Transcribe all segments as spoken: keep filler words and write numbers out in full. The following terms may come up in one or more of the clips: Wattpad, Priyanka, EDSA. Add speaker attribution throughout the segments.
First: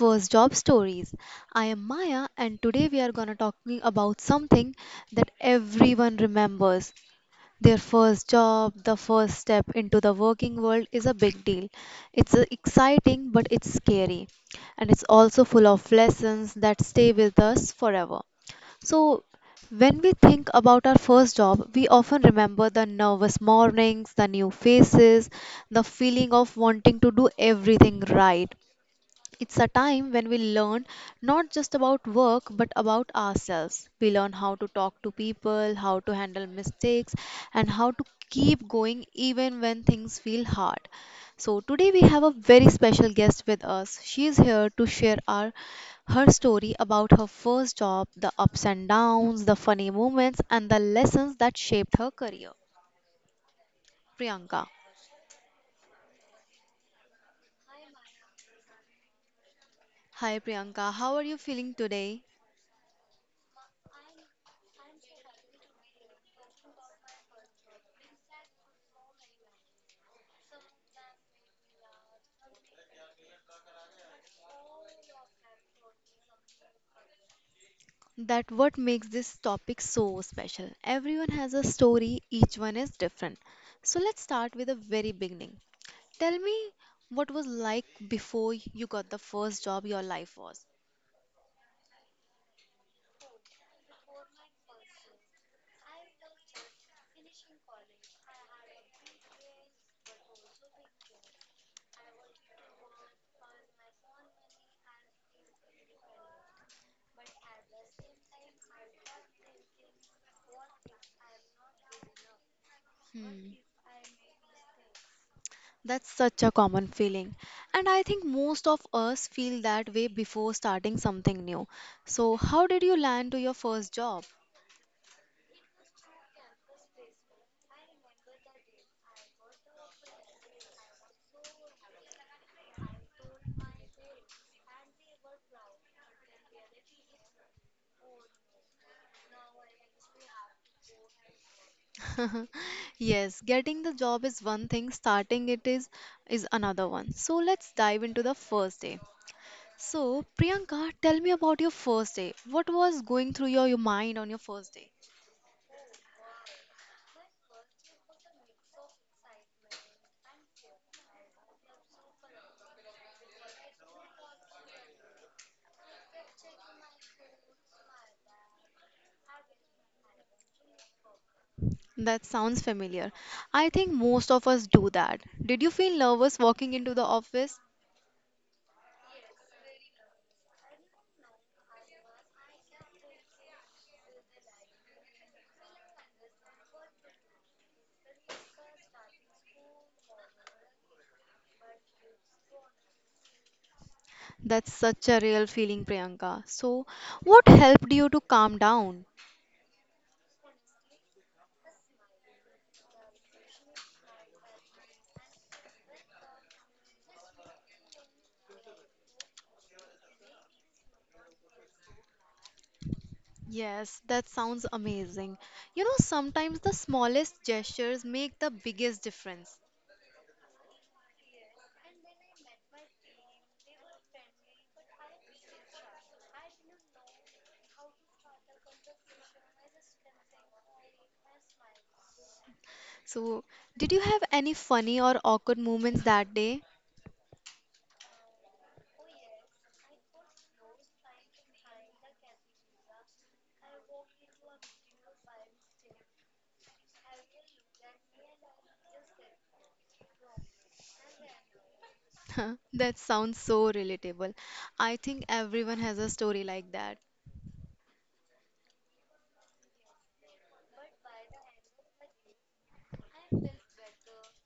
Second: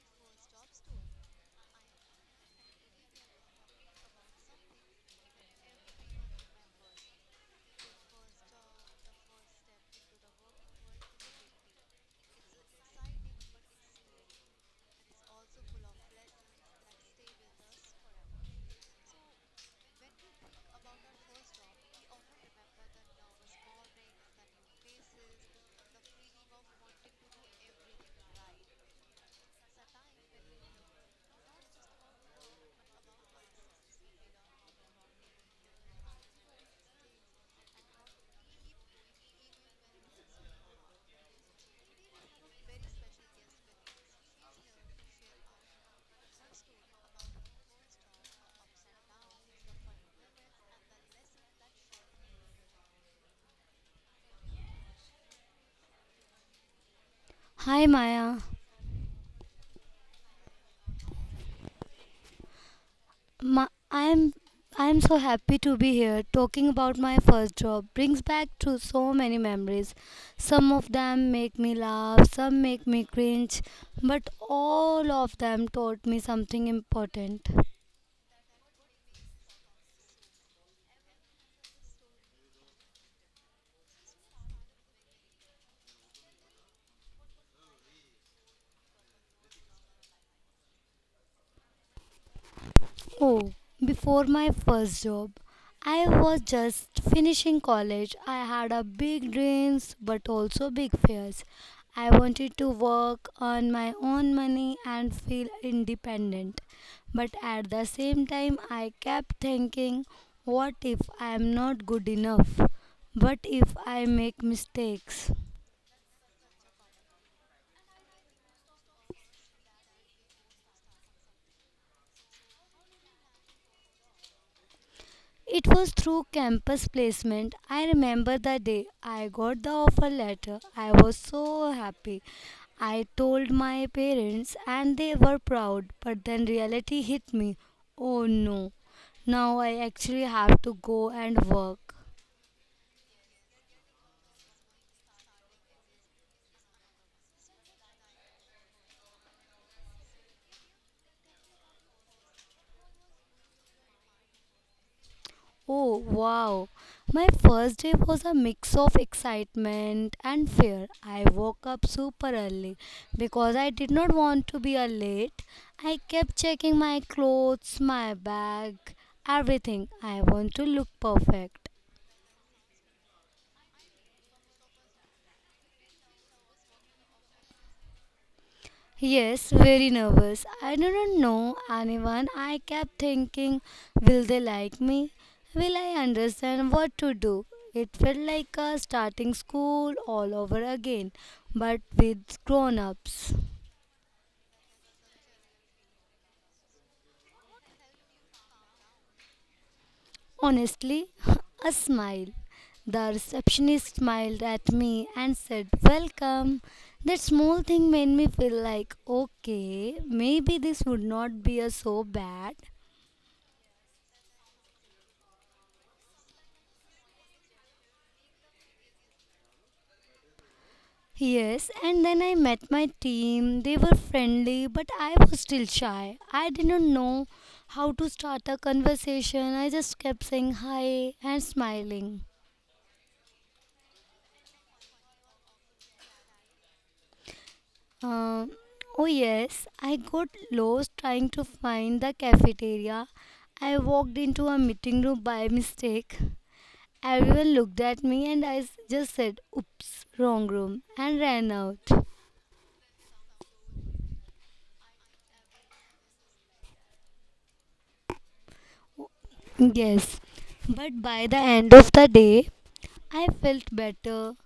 Speaker 1: first
Speaker 2: first
Speaker 1: job
Speaker 2: job store.
Speaker 1: stories. I
Speaker 2: I am
Speaker 1: am
Speaker 2: Anna,
Speaker 1: Maya
Speaker 2: and
Speaker 1: and today
Speaker 2: today
Speaker 1: we are going to talking
Speaker 2: we are going to talk
Speaker 1: about
Speaker 2: about something
Speaker 1: something
Speaker 2: that
Speaker 1: that
Speaker 2: everyone
Speaker 1: everyone
Speaker 2: remembers
Speaker 1: remembers. Their
Speaker 2: the
Speaker 1: first
Speaker 2: first
Speaker 1: job,
Speaker 2: job,
Speaker 1: the
Speaker 2: the
Speaker 1: first
Speaker 2: first
Speaker 1: step
Speaker 2: step
Speaker 1: into
Speaker 2: into
Speaker 1: the
Speaker 2: the
Speaker 1: working
Speaker 2: working
Speaker 1: world
Speaker 2: world is a
Speaker 1: is
Speaker 2: big
Speaker 1: a big
Speaker 2: deal.
Speaker 1: deal. It's uh,
Speaker 2: It's exciting,
Speaker 1: exciting but
Speaker 2: but
Speaker 1: it's
Speaker 2: it's
Speaker 1: scary
Speaker 2: scary.
Speaker 1: and it's
Speaker 2: And it's
Speaker 1: also
Speaker 2: also
Speaker 1: full
Speaker 2: full
Speaker 1: of
Speaker 2: of
Speaker 1: lessons
Speaker 2: lessons
Speaker 1: that
Speaker 2: that
Speaker 1: stay
Speaker 2: stay
Speaker 1: with
Speaker 2: with
Speaker 1: us
Speaker 2: us
Speaker 1: forever.
Speaker 2: forever. So,
Speaker 1: So when
Speaker 2: when
Speaker 1: we
Speaker 2: we
Speaker 1: think
Speaker 2: think
Speaker 1: about
Speaker 2: about
Speaker 1: our
Speaker 2: our
Speaker 1: first
Speaker 2: first
Speaker 1: job,
Speaker 2: job,
Speaker 1: we
Speaker 2: we
Speaker 1: often
Speaker 2: often
Speaker 1: remember
Speaker 2: remember
Speaker 1: the
Speaker 2: the
Speaker 1: nervous
Speaker 2: nervous
Speaker 1: mornings,
Speaker 2: mornings,
Speaker 1: the
Speaker 2: the
Speaker 1: new
Speaker 2: new
Speaker 1: faces,
Speaker 2: faces,
Speaker 1: the
Speaker 2: the
Speaker 1: feeling
Speaker 2: feeling
Speaker 1: of
Speaker 2: of wanting
Speaker 1: wanting to
Speaker 2: to do
Speaker 1: do
Speaker 2: everything right.
Speaker 1: everything right. It's a time when we learn not just about work but about ourselves. We learn how to talk to people, how to handle mistakes, and how to keep going even when things feel hard. So, today we have a very special guest with us. She is here to share our, her story about her first job, the ups and downs, the funny moments, and the lessons that shaped her career. Priyanka.
Speaker 2: Hi, Maya.
Speaker 1: Hi, Priyanka. How are you feeling today?
Speaker 2: My, I'm I'm so happy to be here. Talking about my first job brings back to so many memories. Some of them make me laugh, some make me cringe, but all of them taught me something important.
Speaker 1: That what makes this topic so special. Everyone has a story, each one is different. So let's start with the very beginning. Tell me what was like before you got the first job your life was.
Speaker 2: Oh, before my first job, I was just finishing college. I had a big dreams but also big fears. I wanted to work, earn my own money and feel independent. But at the same time, I kept thinking, what if I am not good enough? What
Speaker 1: Hmm.
Speaker 2: if I make mistakes?
Speaker 1: That's such a common feeling. And I think most of us feel that way before starting something new. So, how did you land to your first job?
Speaker 2: It was through campus placement. I remember the day I got the offer letter. I was so happy. I told my parents and they were proud, but then reality hit me. Oh no, now I actually have to go and work.
Speaker 1: Yes, getting the job is one thing, starting it is is another one. So, let's dive into the first day. So, Priyanka, tell me about your first day. What was going through your, your mind on your first day?
Speaker 2: Oh, wow. My first day was a mix of excitement and fear. I woke up super early because I did not want to be a late. I kept checking my clothes, my bag, everything. I want to look perfect.
Speaker 1: That sounds familiar. I think most of us do that. Did you feel nervous walking into the office?
Speaker 2: Yes, very nervous. I didn't know anyone. I kept thinking, will they like me? Will I understand what to do? It felt like a starting school all over again, but with grown ups.
Speaker 1: That's such a real feeling, Priyanka. So, what helped you to calm down?
Speaker 2: Honestly, a smile. The receptionist smiled at me and said, "Welcome." That small thing made me feel like, okay, maybe this would not be a so bad.
Speaker 1: Yes, that sounds amazing. You know, sometimes the smallest gestures make the biggest difference.
Speaker 2: Yes, and then I met my team. They were friendly, but I was still shy. I didn't know how to start a conversation. I just kept saying hi and smiling.
Speaker 1: So, did you have any funny or awkward moments that day?
Speaker 2: Um, oh, yes, I got lost trying to find the cafeteria. I walked into a meeting room by mistake. Everyone looked at me, and I s- just said, "Oops, wrong room," and ran out.
Speaker 1: That sounds so relatable. I think everyone has a story like that.
Speaker 2: Yes, but by the end of the day, I felt better.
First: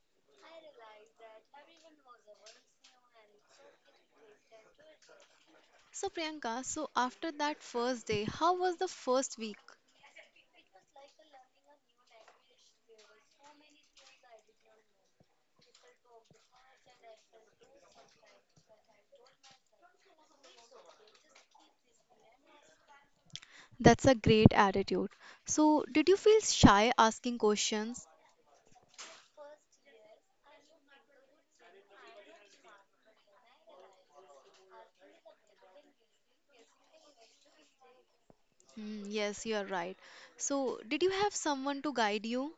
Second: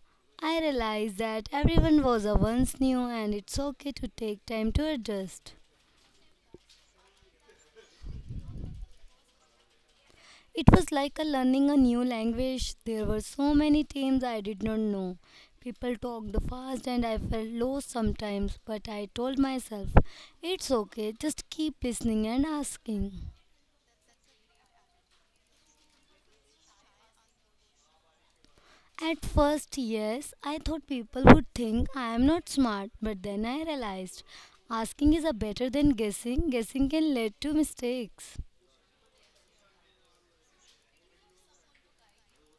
Speaker 2: I realized that everyone was a once new and it's okay to take time to adjust.
Speaker 1: So, Priyanka, so after that first day, how was the first week?
Speaker 2: It was like a learning a new language. There were so many terms I did not know. People talked fast and I felt lost sometimes, but I told myself, it's okay, just keep listening and asking.
Speaker 1: That's a great attitude. So, did you feel shy asking questions?
Speaker 2: At first, yes, I thought people would think I am not smart, but then I realized asking is a better than guessing. Guessing can lead to mistakes.
Speaker 1: Hmm, yes, you are right. So, did you have someone to guide you?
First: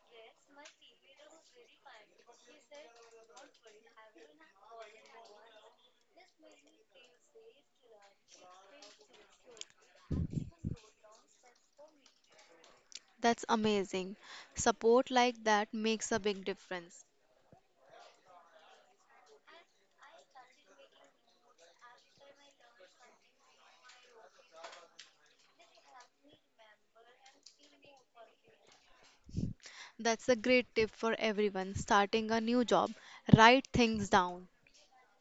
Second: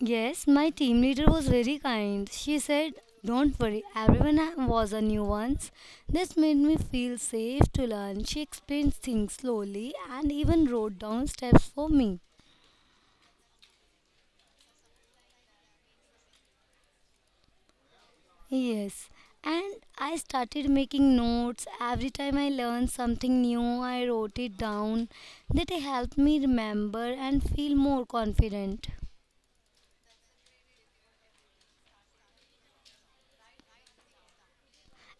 Speaker 2: Yes, my team leader was very kind. She said, "Don't worry, everyone ha- was a new once." This made me feel safe to learn. She explained things slowly and even wrote down steps for me.
Speaker 1: That's amazing. Support like that makes a big difference.
Speaker 2: Yes, and I started making notes. Every time I learned something new, I wrote it down. That helped me remember and feel more confident.
Speaker 1: That's a great tip for everyone starting a new job. Write things down.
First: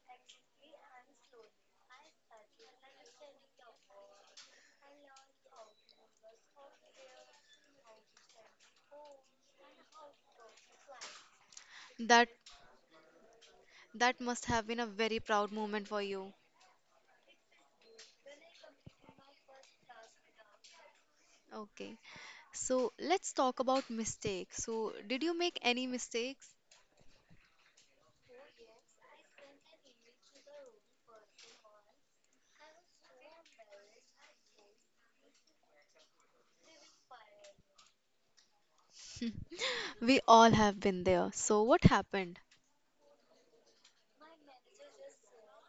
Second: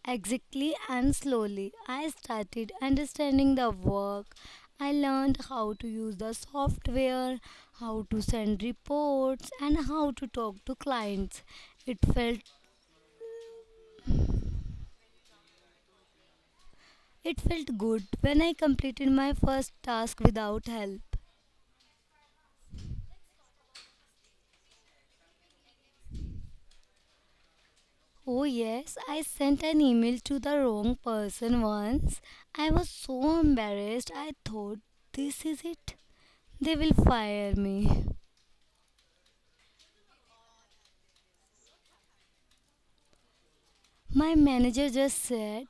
Speaker 2: Exactly and slowly, I started understanding the work. I learned how to use the software, how to send reports, and how to talk to clients. It
Speaker 1: That
Speaker 2: felt
Speaker 1: That must have been a very proud moment for you.
Speaker 2: it felt good when I completed my first task without help.
Speaker 1: Okay. So let's talk about mistakes. So, did you make any mistakes?
Speaker 2: Oh yes, I sent an email to the wrong person once. I was so embarrassed. I thought this is it. They will fire me.
Speaker 1: We all have been there. So, what happened?
Speaker 2: My manager just said,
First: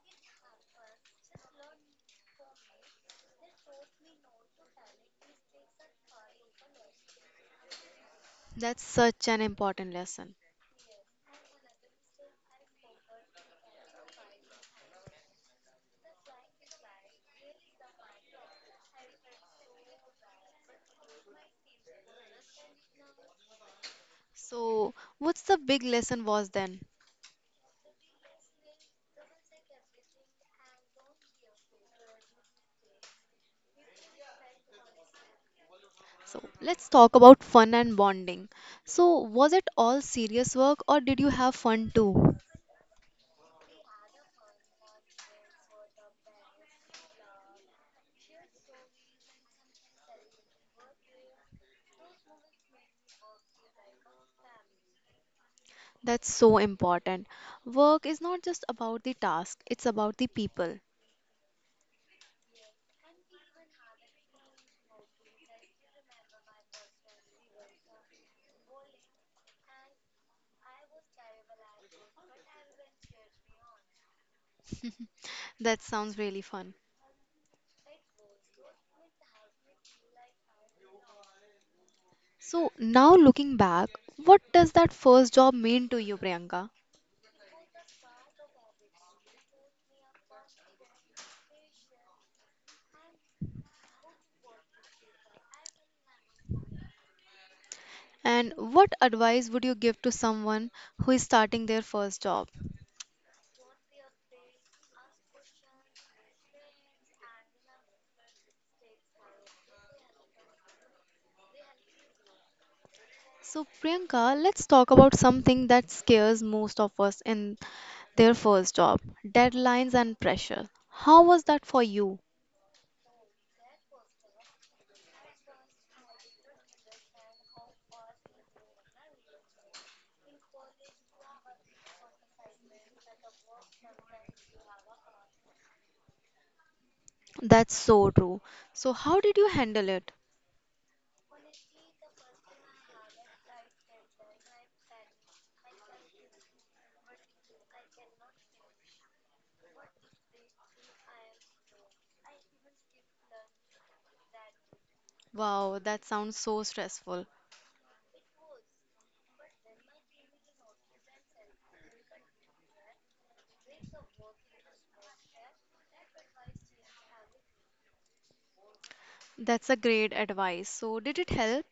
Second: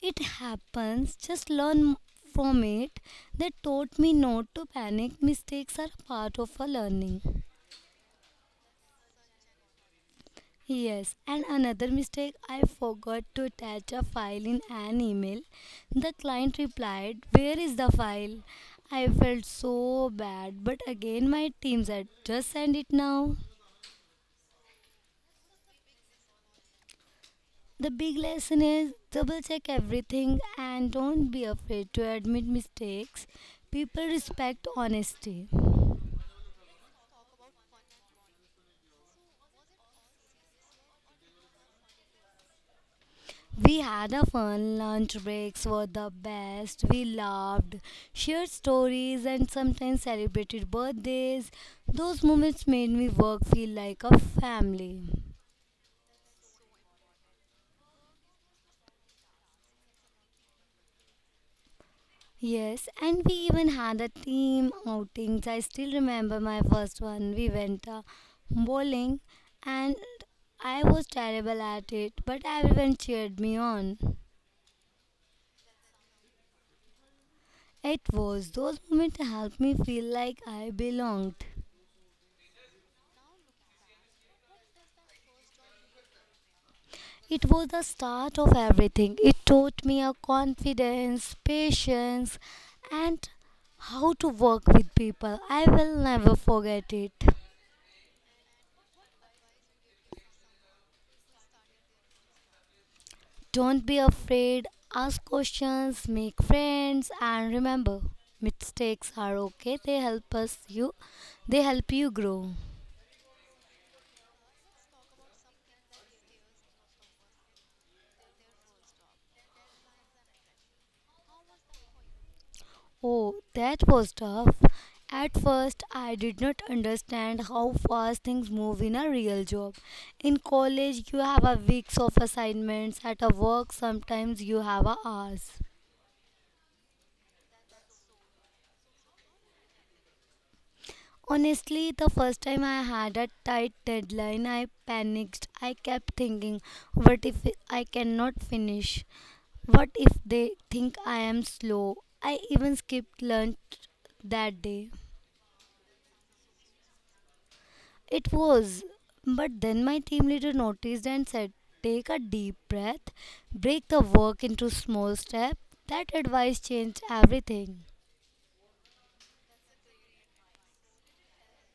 Speaker 2: "It happens, just learn from it." They taught me not to panic. Mistakes are a part of our learning.
Speaker 1: That's such an important lesson.
Speaker 2: Yes, and another mistake I forgot to attach a file in an email. The client replied, "Where is the file?" I felt so bad, but again, my team said, "Just send it now."
Speaker 1: So, what's the big lesson was then?
Speaker 2: The big lesson is double check everything and don't be afraid to admit mistakes. People respect honesty.
Speaker 1: So, let's talk about fun and bonding. So, was it all serious work or did you have fun too?
Speaker 2: We had a fun lunch breaks were the best. We laughed, shared stories and sometimes celebrated birthdays. Those moments made me work feel like a family.
Speaker 1: That's so important. Work is not just about the task, it's about the people.
Speaker 2: Yes, and we even had a team outings. I still remember my first one. We went uh, bowling and I was terrible at it, but everyone cheered me on.
Speaker 1: That sounds really fun.
Speaker 2: It was those moments helped me feel like I belonged.
Speaker 1: So now looking back, what does that first job mean to you, Priyanka?
Speaker 2: It was the start of everything. It taught me a confidence, patience, and how to work with people. I will never forget it.
Speaker 1: And what advice would you give to someone who is starting their first job?
Speaker 2: Don't be afraid, ask questions, make friends, and remember mistakes are okay. They help us you they help you grow.
Speaker 1: So Priyanka, let's talk about something that scares most of us in their first job, deadlines and pressure. How was that for you?
Speaker 2: Oh, that was tough. At first, I did not understand how fast things move in a real job. In college, you have a weeks of assignments. At a work, sometimes you have a hours.
Speaker 1: That's so true. So how did you handle it?
Speaker 2: Honestly, the first time I had a tight deadline, I panicked. I kept thinking, what if I cannot finish? What if they think I am slow? I even skipped lunch that day.
Speaker 1: Wow, that sounds so stressful.
Speaker 2: It was. But then my team leader noticed and said, "Take a deep breath, break the work into small steps." That advice changed everything.
Speaker 1: That's a great advice. So did it help?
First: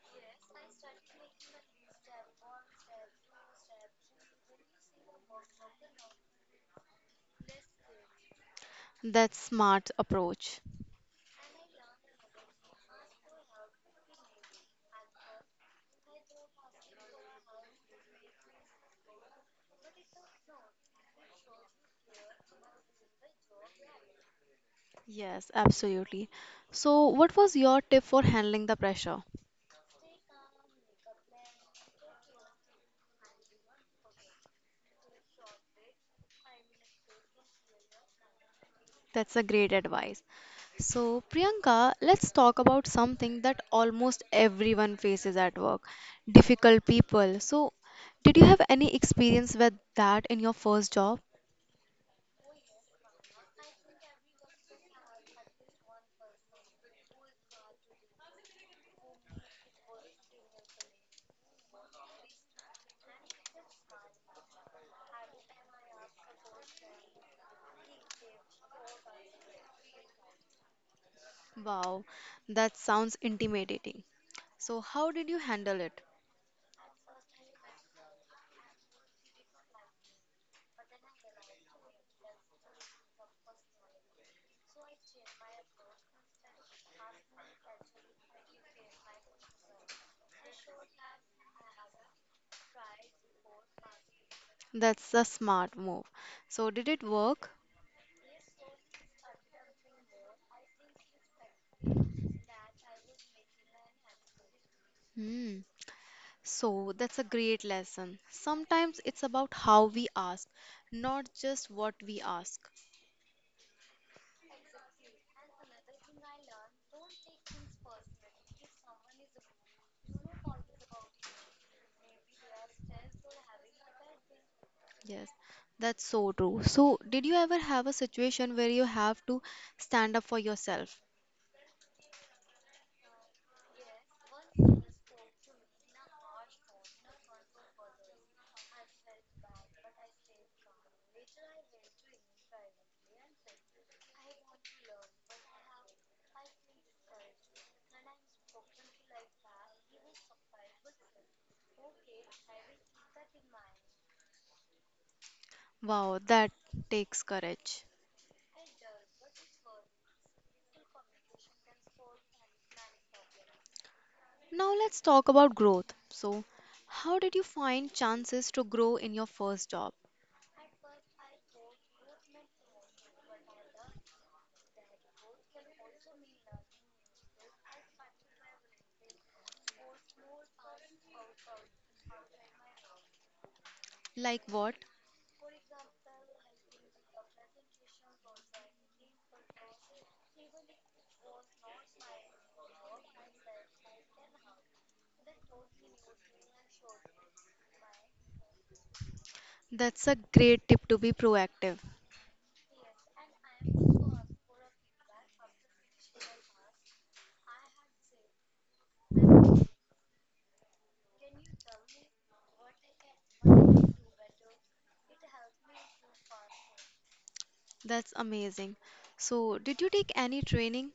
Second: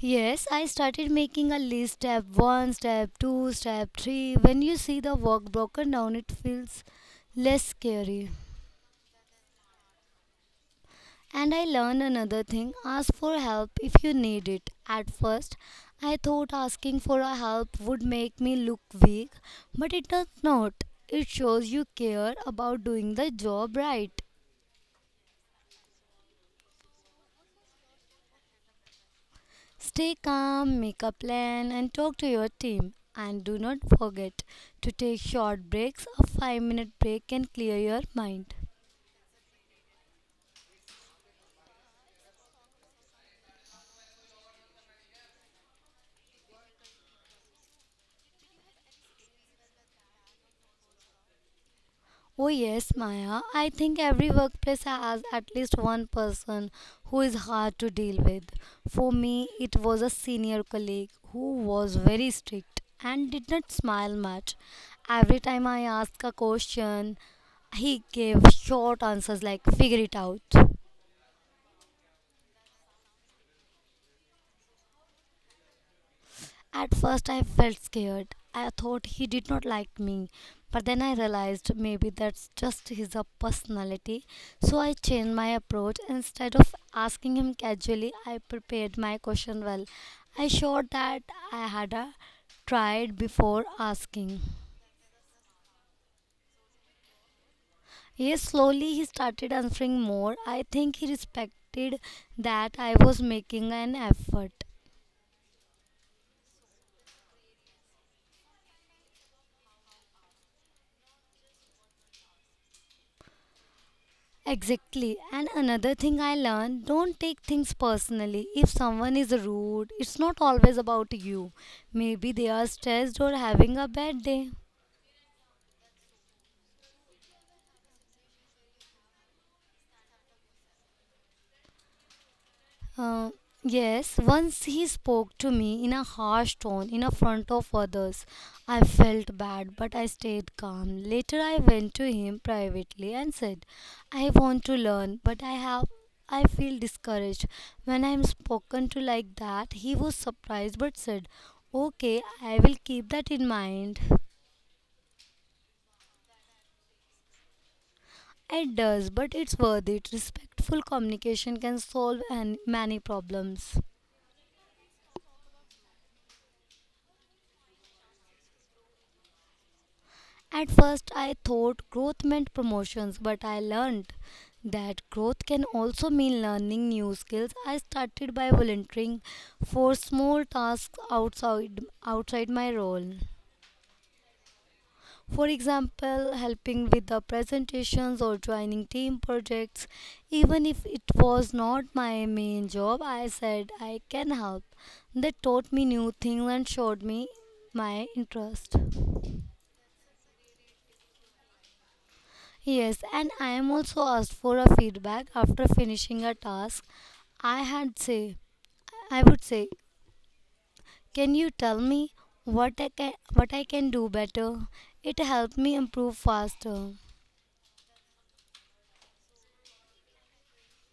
Speaker 2: Yes, I started making a list step one, step two, step three. When you see the work broken down, it feels less scary.
Speaker 1: That's smart approach.
Speaker 2: And I learned another thing ask for help if you need it. At first, I thought asking for a help would make me look weak, but it does not. It shows you care about doing the job right.
Speaker 1: Yes, absolutely. So, what was your tip for handling the pressure?
Speaker 2: Stay calm, make a plan, and talk to your team. And do not forget to take short breaks. A 5 minute break can clear your mind.
Speaker 1: That's a great advice. So, Priyanka, let's talk about something that almost everyone faces at work, difficult people. So, did you have any experience with that in your first job?
Speaker 2: Oh, yes, Maya. I think every workplace has at least one person who is hard to deal with. For me, it was a senior colleague who was very strict and did not smile much. Every time I asked a question, he gave short answers like, "Figure it out."
Speaker 1: Wow, that sounds intimidating. So, how did you handle it?
Speaker 2: At first, I felt scared. I thought he did not like me, but then I realized maybe that's just his uh, personality. So I changed my approach. Instead of asking him casually, I prepared my question well. I showed that I had uh, tried before asking.
Speaker 1: That's a smart move. So, did it work?
Speaker 2: Yes, slowly he started answering more. I think he respected that I was making an effort.
Speaker 1: Hmm. So that's a great lesson. Sometimes it's about how we ask, not just what we ask.
Speaker 2: Exactly. And another thing I learned don't take things personally. If someone is rude, it's not always about you. Maybe they are stressed or having a bad day.
Speaker 1: Yes, that's so true. So, did you ever have a situation where you have to stand up for yourself?
Speaker 2: Uh, yes, once he spoke to me in a harsh tone in a front of others. I felt bad, but I stayed calm. Later, I went to him privately and said, "I want to learn, but I have. I feel discouraged. When I am spoken to like that," he was surprised but said, "Okay, I will keep that in mind."
Speaker 1: Wow, that takes courage.
Speaker 2: It does, but it's worth it. Respectful communication can solve an- many problems.
Speaker 1: Now, let's talk about growth. So, how did you find chances to grow in your first job?
Speaker 2: At first, I thought growth meant promotions, but I learned that growth can also mean learning new skills. I started by volunteering for small tasks outside outside my role.
Speaker 1: Like what?
Speaker 2: For example, helping with the presentations or joining team projects. Even if it was not my main job, I said I can help. That taught me new things and showed me my interest.
Speaker 1: That's a great tip to be proactive.
Speaker 2: Yes, and I am also asked for a feedback after finishing a task. I had say, I would say, can you tell me what I can what I can do better? It helped me improve faster.
Speaker 1: That's amazing. So, did you take any training?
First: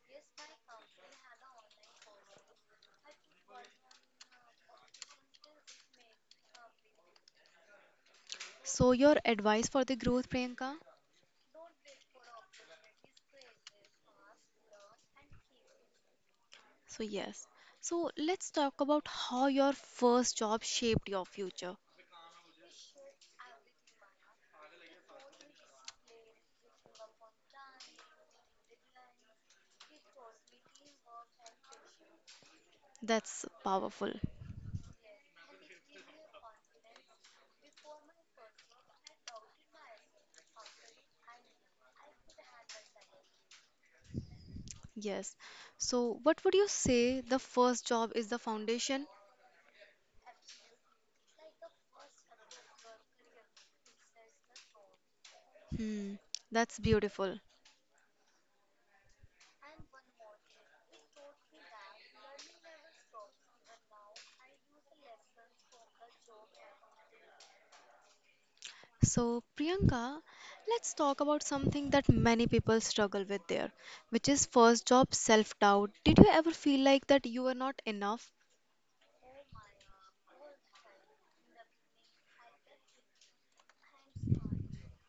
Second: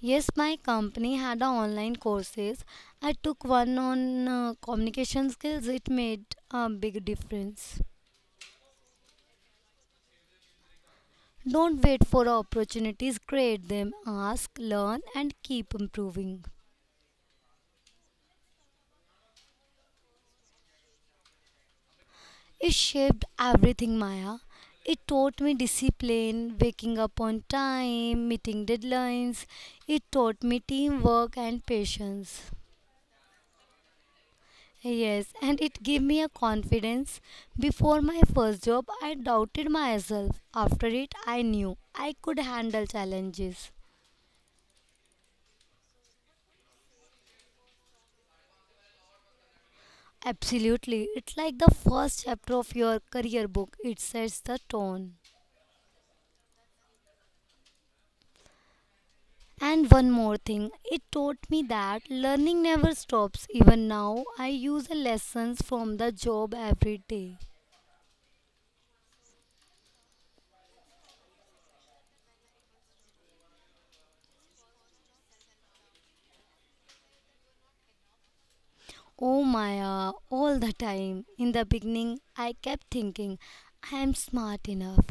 Speaker 2: Yes, my company had a online courses. I took one on uh, communication skills. It made a big difference.
Speaker 1: So, your advice for the growth, Priyanka?
Speaker 2: Don't wait for opportunities, create them, ask, learn, and keep improving.
Speaker 1: So, yes. So, let's talk about how your first job shaped your future.
Speaker 2: It shaped everything, Maya. It taught me discipline, waking up on time, meeting deadlines. It taught me teamwork and patience.
Speaker 1: That's powerful.
Speaker 2: Yes, and it gave me a confidence. Before my first job, I doubted myself. After it, I knew I could handle challenges.
Speaker 1: Yes. So, what would you say the first job is the foundation?
Speaker 2: Absolutely. It's like the first chapter of your career book. It sets the tone.
Speaker 1: Hmm, that's beautiful.
Speaker 2: And one more thing, it taught me that learning never stops. Even now, I use the lessons from the job every day.
Speaker 1: So, Priyanka, let's talk about something that many people struggle with there, which is first job self-doubt. Did you ever feel like that you were not enough?
Speaker 2: Oh Maya, all the time. In the beginning, I kept thinking, I am smart enough.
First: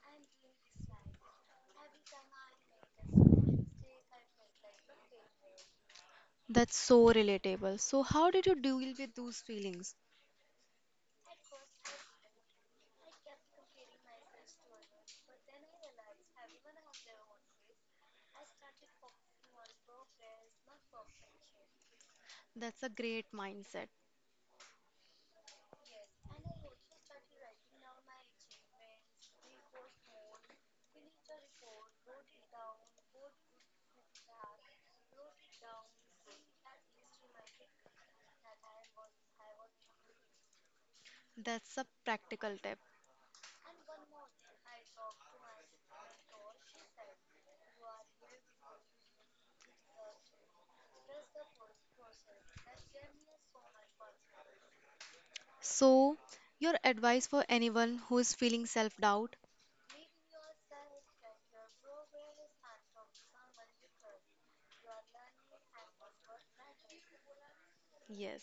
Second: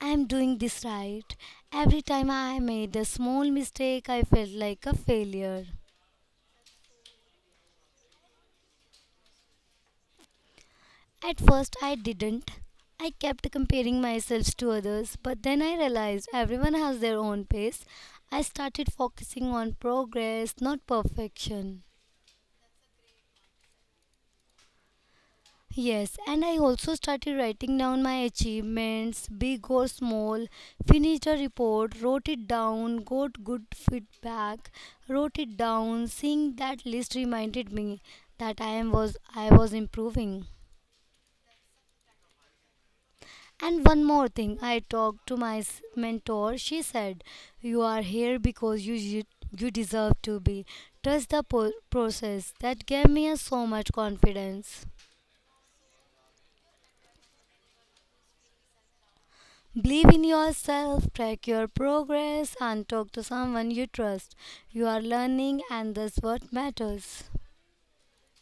Speaker 2: I am doing this right. Every time I made a small mistake, I felt like a failure.
Speaker 1: That's so relatable. So, how did you deal with those feelings?
Speaker 2: At first, I didn't. I kept comparing myself to others, but then I realized everyone has their own pace. I started focusing on progress, not perfection.
Speaker 1: That's a great mindset.
Speaker 2: Yes, and I also started writing down my achievements, big or small, finished a report, wrote it down, got good feedback, wrote it down. Seeing that list reminded me that I am was I was improving.
Speaker 1: That's a practical tip.
Speaker 2: And one more thing, I talked to my s- mentor. She said, "You are here because you, you, you deserve to be. Trust the po- process." That gave me a so much confidence.
Speaker 1: So, your advice for anyone who is feeling self-doubt?
Speaker 2: Believe in yourself, track your progress, and talk to someone you trust. You are learning, and that's what matters.
Speaker 1: Yes.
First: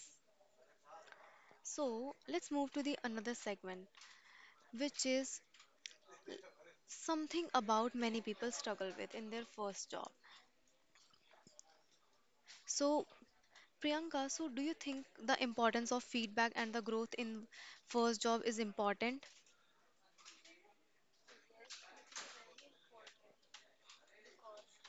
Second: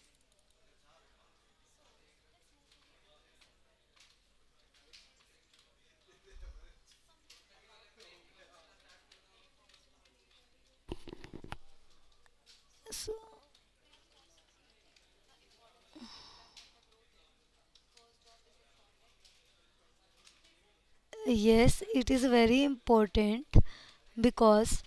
Speaker 1: So, let's move to the another segment, which is something about many people struggle with in their first job. So,
Speaker 2: So,
Speaker 1: Priyanka, so do you think the importance of feedback and the growth in first job is important?
Speaker 2: yes, it is very important because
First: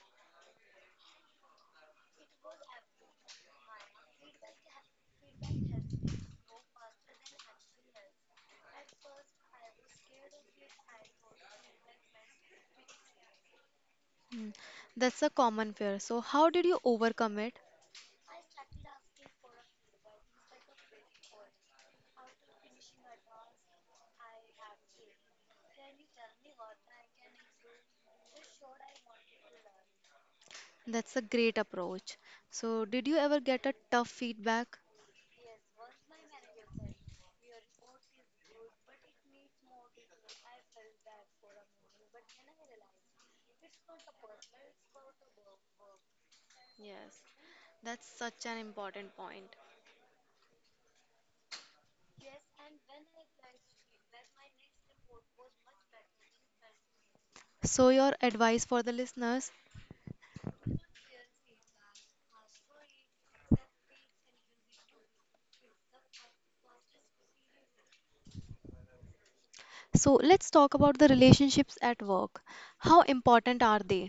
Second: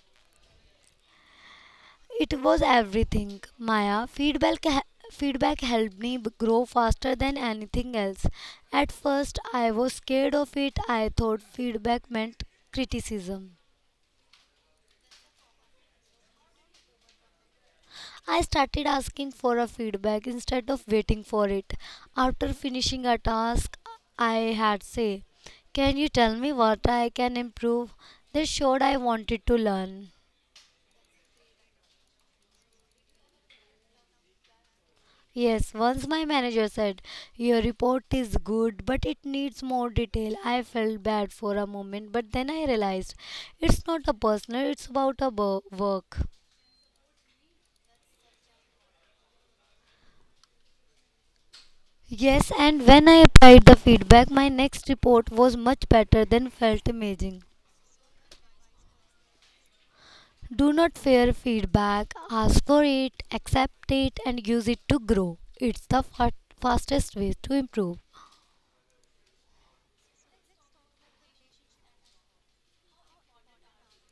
Speaker 2: it was everything, Maya. Feedback feedback helped me b- grow faster than anything else. At first, I was scared of it. I thought feedback meant criticism.
Speaker 1: Hmm, that's a common fear. So, how did you overcome it?
Speaker 2: I started asking for a feedback instead of waiting for it. After finishing a task, I had say, "Can you tell me what I can improve?" This showed I wanted to learn.
Speaker 1: That's a great approach. So, did you ever get a tough feedback?
Speaker 2: Yes, once my manager said, "Your report is good, but it needs more detail." I felt bad for a moment, but then I realized it's not a personal, it's about a wo- work.
Speaker 1: Yes, that's such an important point.
Speaker 2: Yes, and when I applied the feedback, my next report was much better than felt amazing.
Speaker 1: So, your advice for the listeners.
Speaker 2: Do not fear feedback, ask for it, accept it, and use it to grow. It's the fa- fastest way to improve.
Speaker 1: So, let's talk about the relationships at work. How important are they?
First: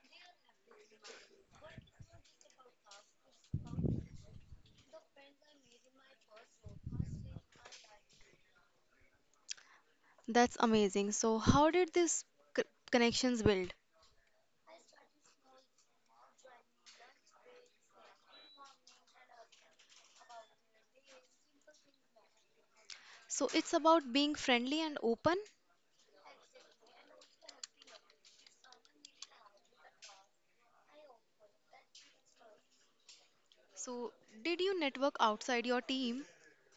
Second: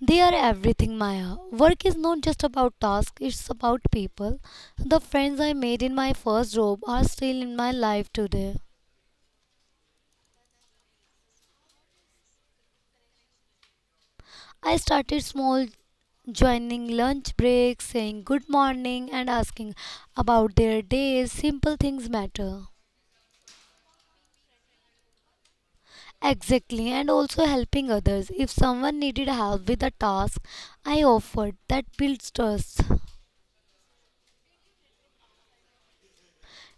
Speaker 2: They are everything, Maya. Work is not just about tasks, it's about people. The friends I made in my first job are still in my life today.
Speaker 1: That's amazing. So, how did these c- connections build?
Speaker 2: I started small, joining lunch breaks, saying good morning, and asking about their days. Simple things matter.
Speaker 1: So, it's about being friendly and open.
Speaker 2: Exactly, and also helping others. If someone needed help with a task, I offered. That builds trust.
Speaker 1: So, did you network outside your team?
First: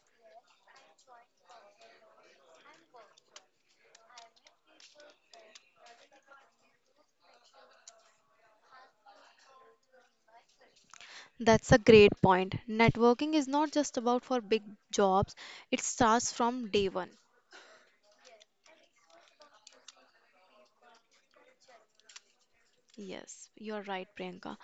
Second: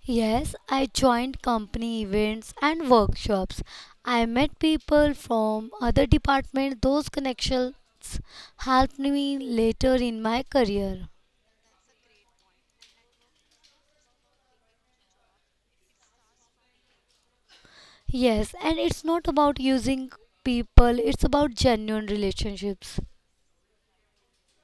Speaker 2: Yes, I joined company events and workshops. I met people from other departments. Those connections helped me later in my career.
Speaker 1: That's a great point. Networking is not just about for big jobs, it starts from day one.
Speaker 2: Yes, and it's not about using people, it's about genuine relationships.
Speaker 1: Yes, you're right, Priyanka.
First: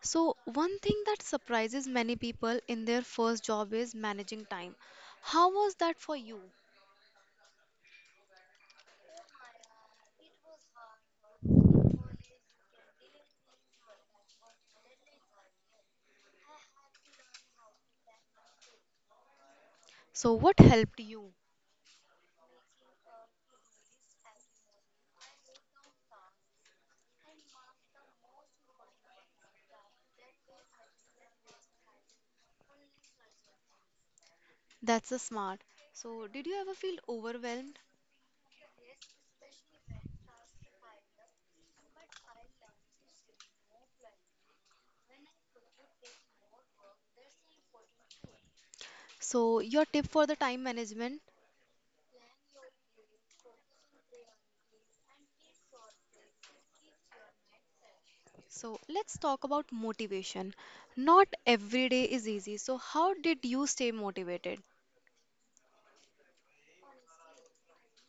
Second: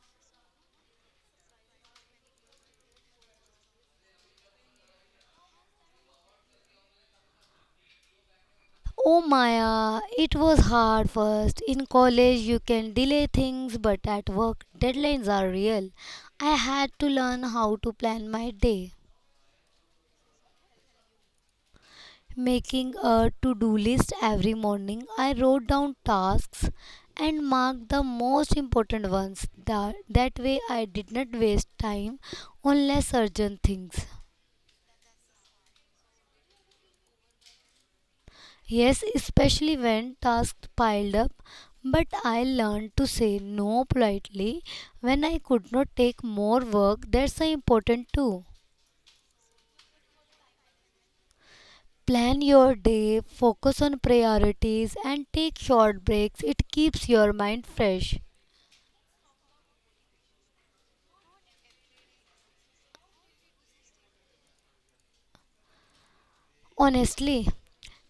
Speaker 1: So, one thing that surprises many people in their first job is managing time. How was that for you?
Speaker 2: Oh Maya, it was hard first. In college, you can delay things, but at work, deadlines are real. I had to learn how to plan my day,
Speaker 1: So, what helped you?
Speaker 2: making a to do list every morning. I wrote down tasks and marked the most important ones. That, that way, I did not waste time on less urgent things.
Speaker 1: That's a smart. So, did you ever feel overwhelmed?
Speaker 2: Yes, especially when tasks piled up, but I learned to say no politely when I could not take more work. That's uh, important too.
Speaker 1: So, your tip for the time management.
Speaker 2: Plan your day, focus on priorities, and take short breaks. It keeps your mind fresh.
Speaker 1: So, let's talk about motivation. Not every day is easy. So, how did you stay motivated?
Speaker 2: Honestly,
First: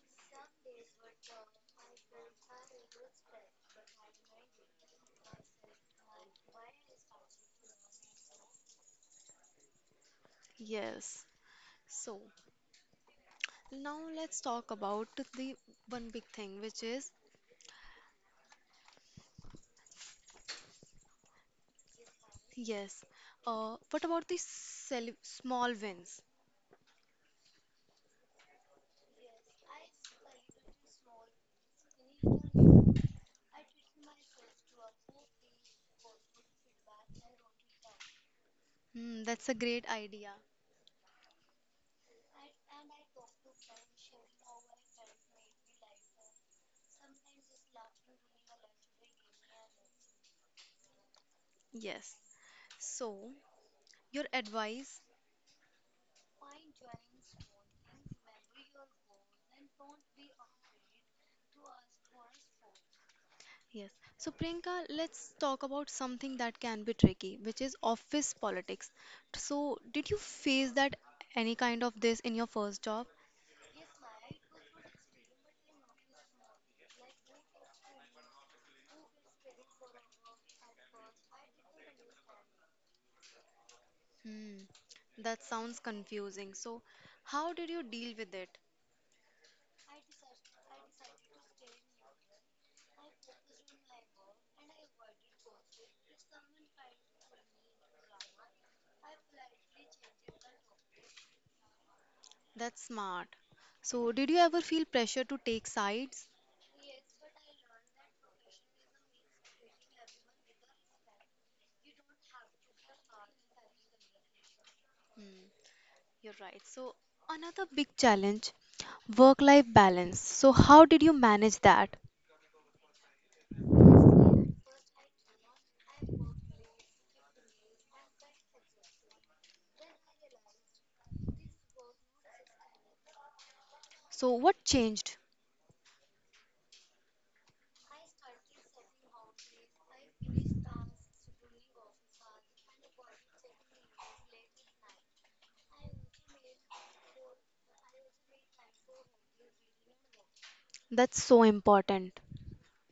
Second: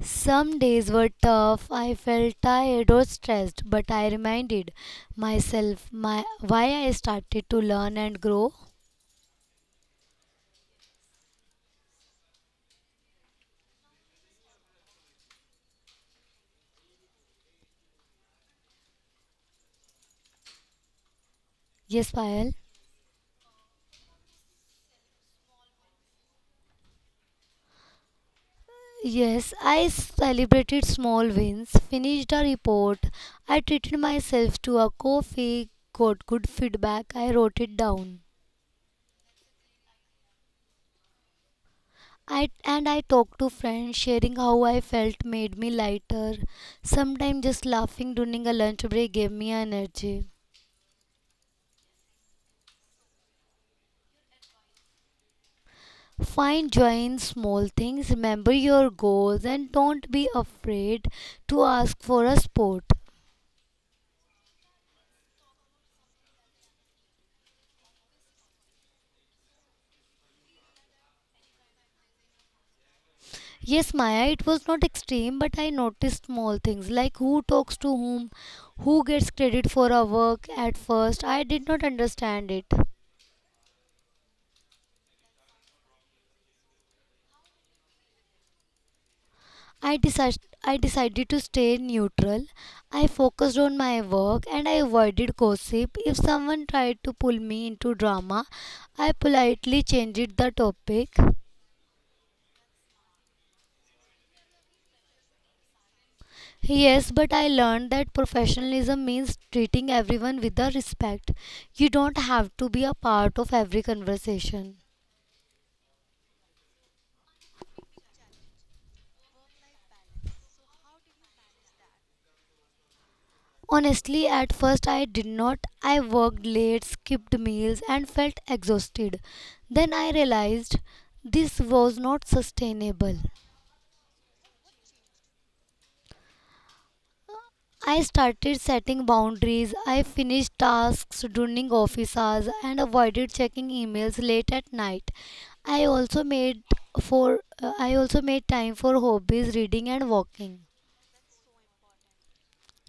Speaker 2: some days were tough. I felt tired or stressed, but I reminded myself my why I started to learn and grow.
Speaker 1: Yes. So, now let's talk about the one big thing, which is
Speaker 2: Yes, Payal.
Speaker 1: yes. Uh, what about the cel small wins?
Speaker 2: Yes, I celebrated small wins, finished a report. I treated myself to a coffee, got good feedback. I wrote it down.
Speaker 1: Hmm, that's a great idea.
Speaker 2: I and I talked to friends, sharing how I felt made me lighter. Sometimes just laughing during a lunch break gave me energy.
Speaker 1: Yes. So, your advice?
Speaker 2: Find joy in small things, remember your goals, and don't be afraid to ask for a support.
Speaker 1: Yes. So, Priyanka, let's talk about something that can be tricky, which is office politics. So, did you face that any kind of this in your first job?
Speaker 2: Yes, Maya, it was not extreme, but I noticed small things like who talks to whom, who gets credit for our work at first. I did not understand it.
Speaker 1: Hmm, that sounds confusing. So, how did you deal with it?
Speaker 2: I, decided I decided to stay neutral. I focused on my work and I avoided gossip. If someone tried to pull me into drama, I politely changed the topic.
Speaker 1: That's smart. So, did you ever feel pressure to take sides?
Speaker 2: Yes, but I learned that professionalism means treating everyone with the respect. You don't have to be a part of every conversation.
Speaker 1: Hmm. You're right. So, another big challenge, work life balance. So, how did you manage that?
Speaker 2: Honestly, at first I did not. I worked late, skipped meals, and felt exhausted. Then I realized this was not sustainable.
Speaker 1: So, what changed?
Speaker 2: I started setting boundaries. I finished tasks during office hours and avoided checking emails late at night. I also made for uh, I also made time for hobbies, reading and walking.
Speaker 1: That's so important.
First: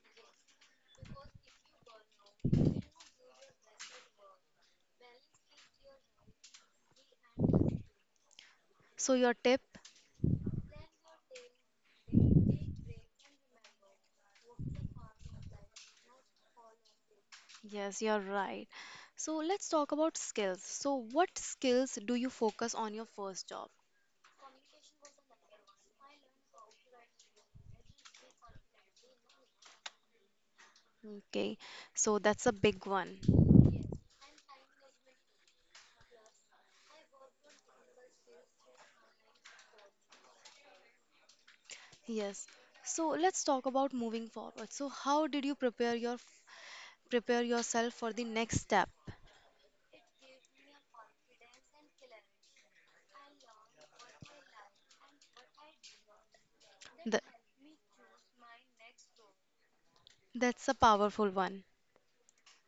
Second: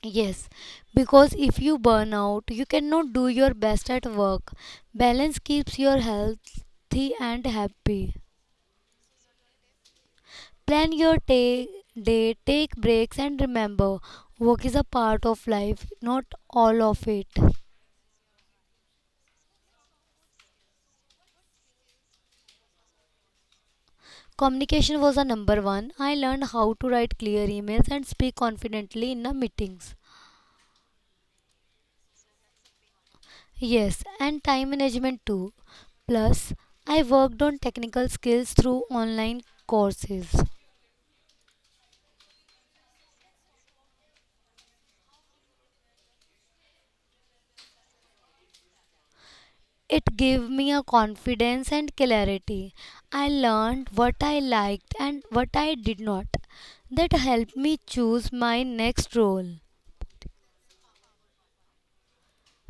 Speaker 2: Yes, because if you burn out, you cannot do your best at work. Balance keeps your healthy and happy.
Speaker 1: So, your tip?
Speaker 2: Plan your ta- day, take breaks and remember, work is a part of life, not all of it.
Speaker 1: Yes, you're right. So, let's talk about skills. So, what skills do you focus on your first job?
Speaker 2: Communication was a number one. I learned how to write clear emails and speak confidently in the meetings.
Speaker 1: Okay, so that's a big one.
Speaker 2: Yes, and time management too. Plus, I worked on technical skills through online courses.
Speaker 1: Yes. So, let's talk about moving forward. So, how did you prepare your prepare yourself for the next step?
Speaker 2: It gave me a confidence and clarity. I learned what I liked and what I did not. That
Speaker 1: The,
Speaker 2: helped me choose my next role.
Speaker 1: that's a powerful one.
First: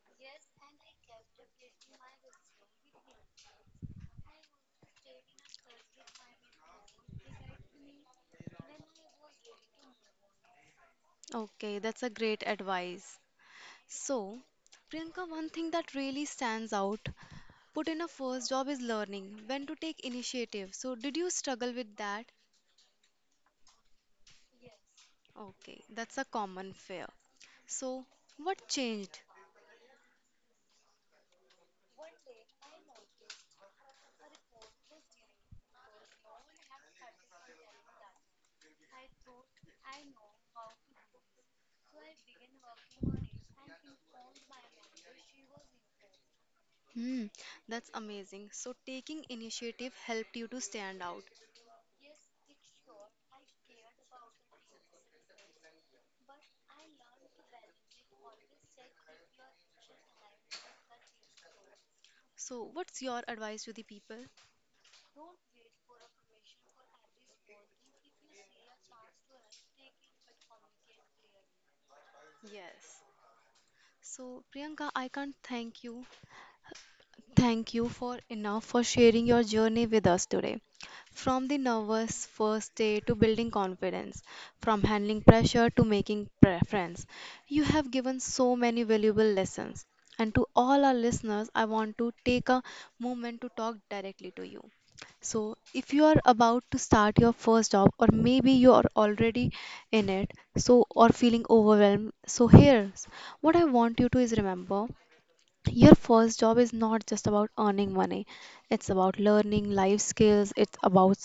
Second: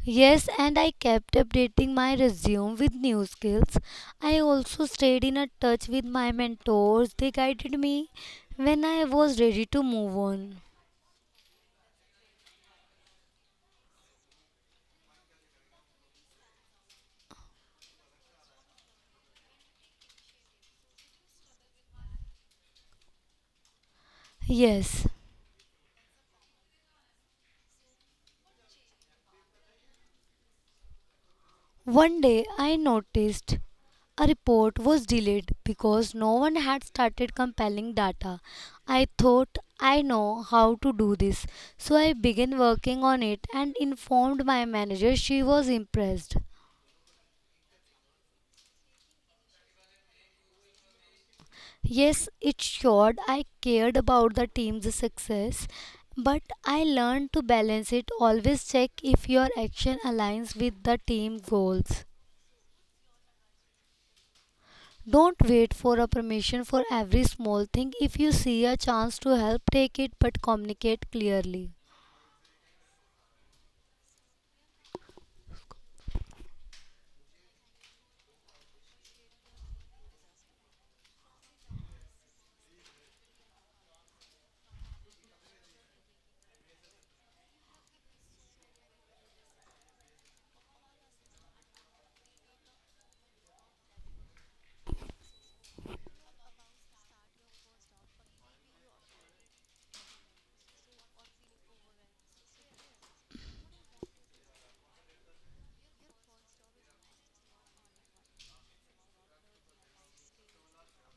Speaker 2: Yes, and I kept updating my resume with new skills. I also stayed in a touch with my mentors. They guided me when I was ready to move on.
Speaker 1: Okay, that's a great advice. So, Priyanka, one thing that really stands out put in a first job is learning when to take initiative. So, did you struggle with that?
Speaker 2: Yes,
Speaker 1: Okay, that's a common fear. So, what changed?
Speaker 2: one day I noticed a report was delayed because no one had started compiling data. I thought I know how to do this, so I began working on it and informed my manager. She was impressed.
Speaker 1: Hmm, that's amazing. So, taking initiative helped you to stand out.
Speaker 2: Yes, it showed I cared about the team's success, but I learned to balance it. Always check if your action aligns with the team goals.
Speaker 1: So, what's your advice to the people?
Speaker 2: Don't wait for a permission for every small thing. If you see a chance to help, take it but communicate clearly.
Speaker 1: Yes. So, Priyanka, I can't thank you Thank you for enough for sharing your journey with us today. From the nervous first day to building confidence, from handling pressure to making pre- friends, you have given so many valuable lessons. And to all our listeners, I want to take a moment to talk directly to you. So, if you are about to start your first job, or maybe you are already in it, so or feeling overwhelmed, so here's what I want you to is remember your first job is not just about earning money. It's about learning life skills. It's about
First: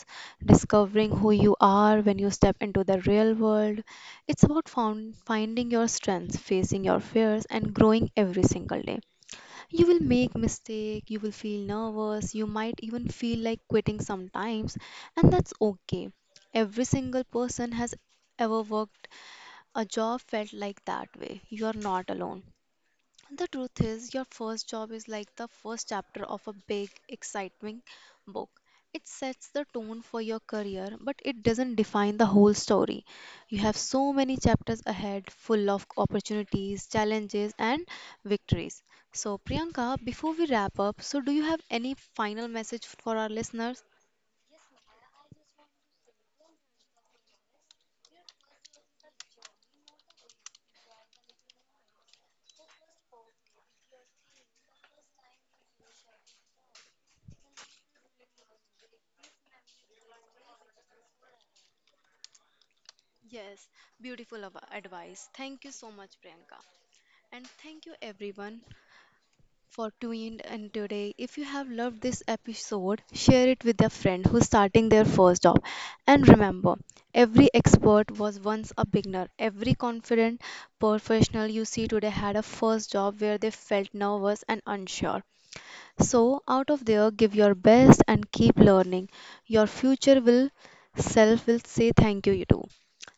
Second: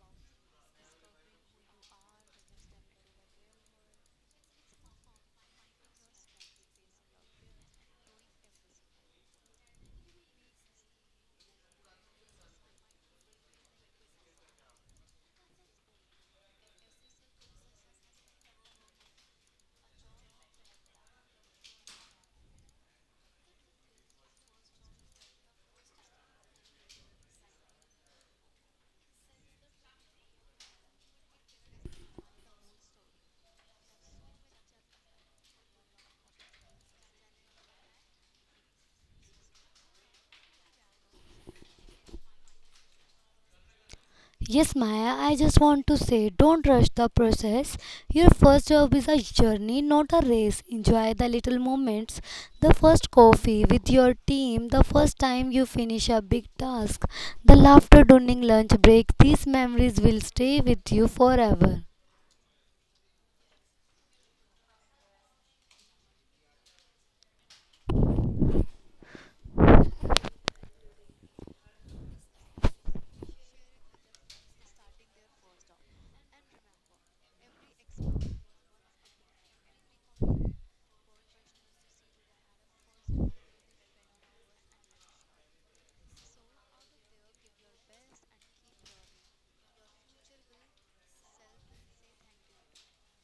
Speaker 1: discovering who you are when you step into the real world. It's about found, finding your strengths, facing your fears, and growing every single day. You will make mistake, you will feel nervous, you might even feel like quitting sometimes, and that's okay. Every single person has ever worked a job felt like that way. You are not alone. The truth is, your first job is like the first chapter of a big, exciting book. It sets the tone for your career, but it doesn't define the whole story. You have so many chapters ahead, full of opportunities, challenges, and victories. So, Priyanka, before we wrap up, so do you have any final message for our listeners?
Speaker 2: Yes, Maya, I just want to say don't rush the process. Your first job is a journey, not a race. Enjoy the little moments, the first coffee with your team, the first time you finish a big task, the laughter during lunch break. These memories will stay with you forever.
Speaker 1: Yes, beautiful av- advice. Thank you so much, Priyanka. And thank you, everyone, for tuned in today. If you have loved this episode, share it with a friend who's starting their first job. And remember, every expert was once a beginner. Every confident professional you see today had a first job where they felt nervous and unsure. So, out of there, give your best and keep learning. Your future will self will say thank you, you do.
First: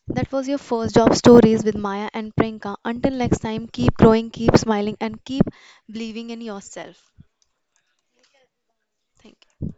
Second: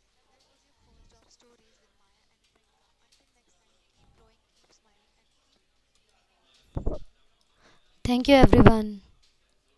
Speaker 1: That was your first job stories with Maya and Priyanka. Until next time, keep growing, keep smiling, and keep believing in yourself.
Speaker 2: Thank you, everyone.
Speaker 1: Thank you.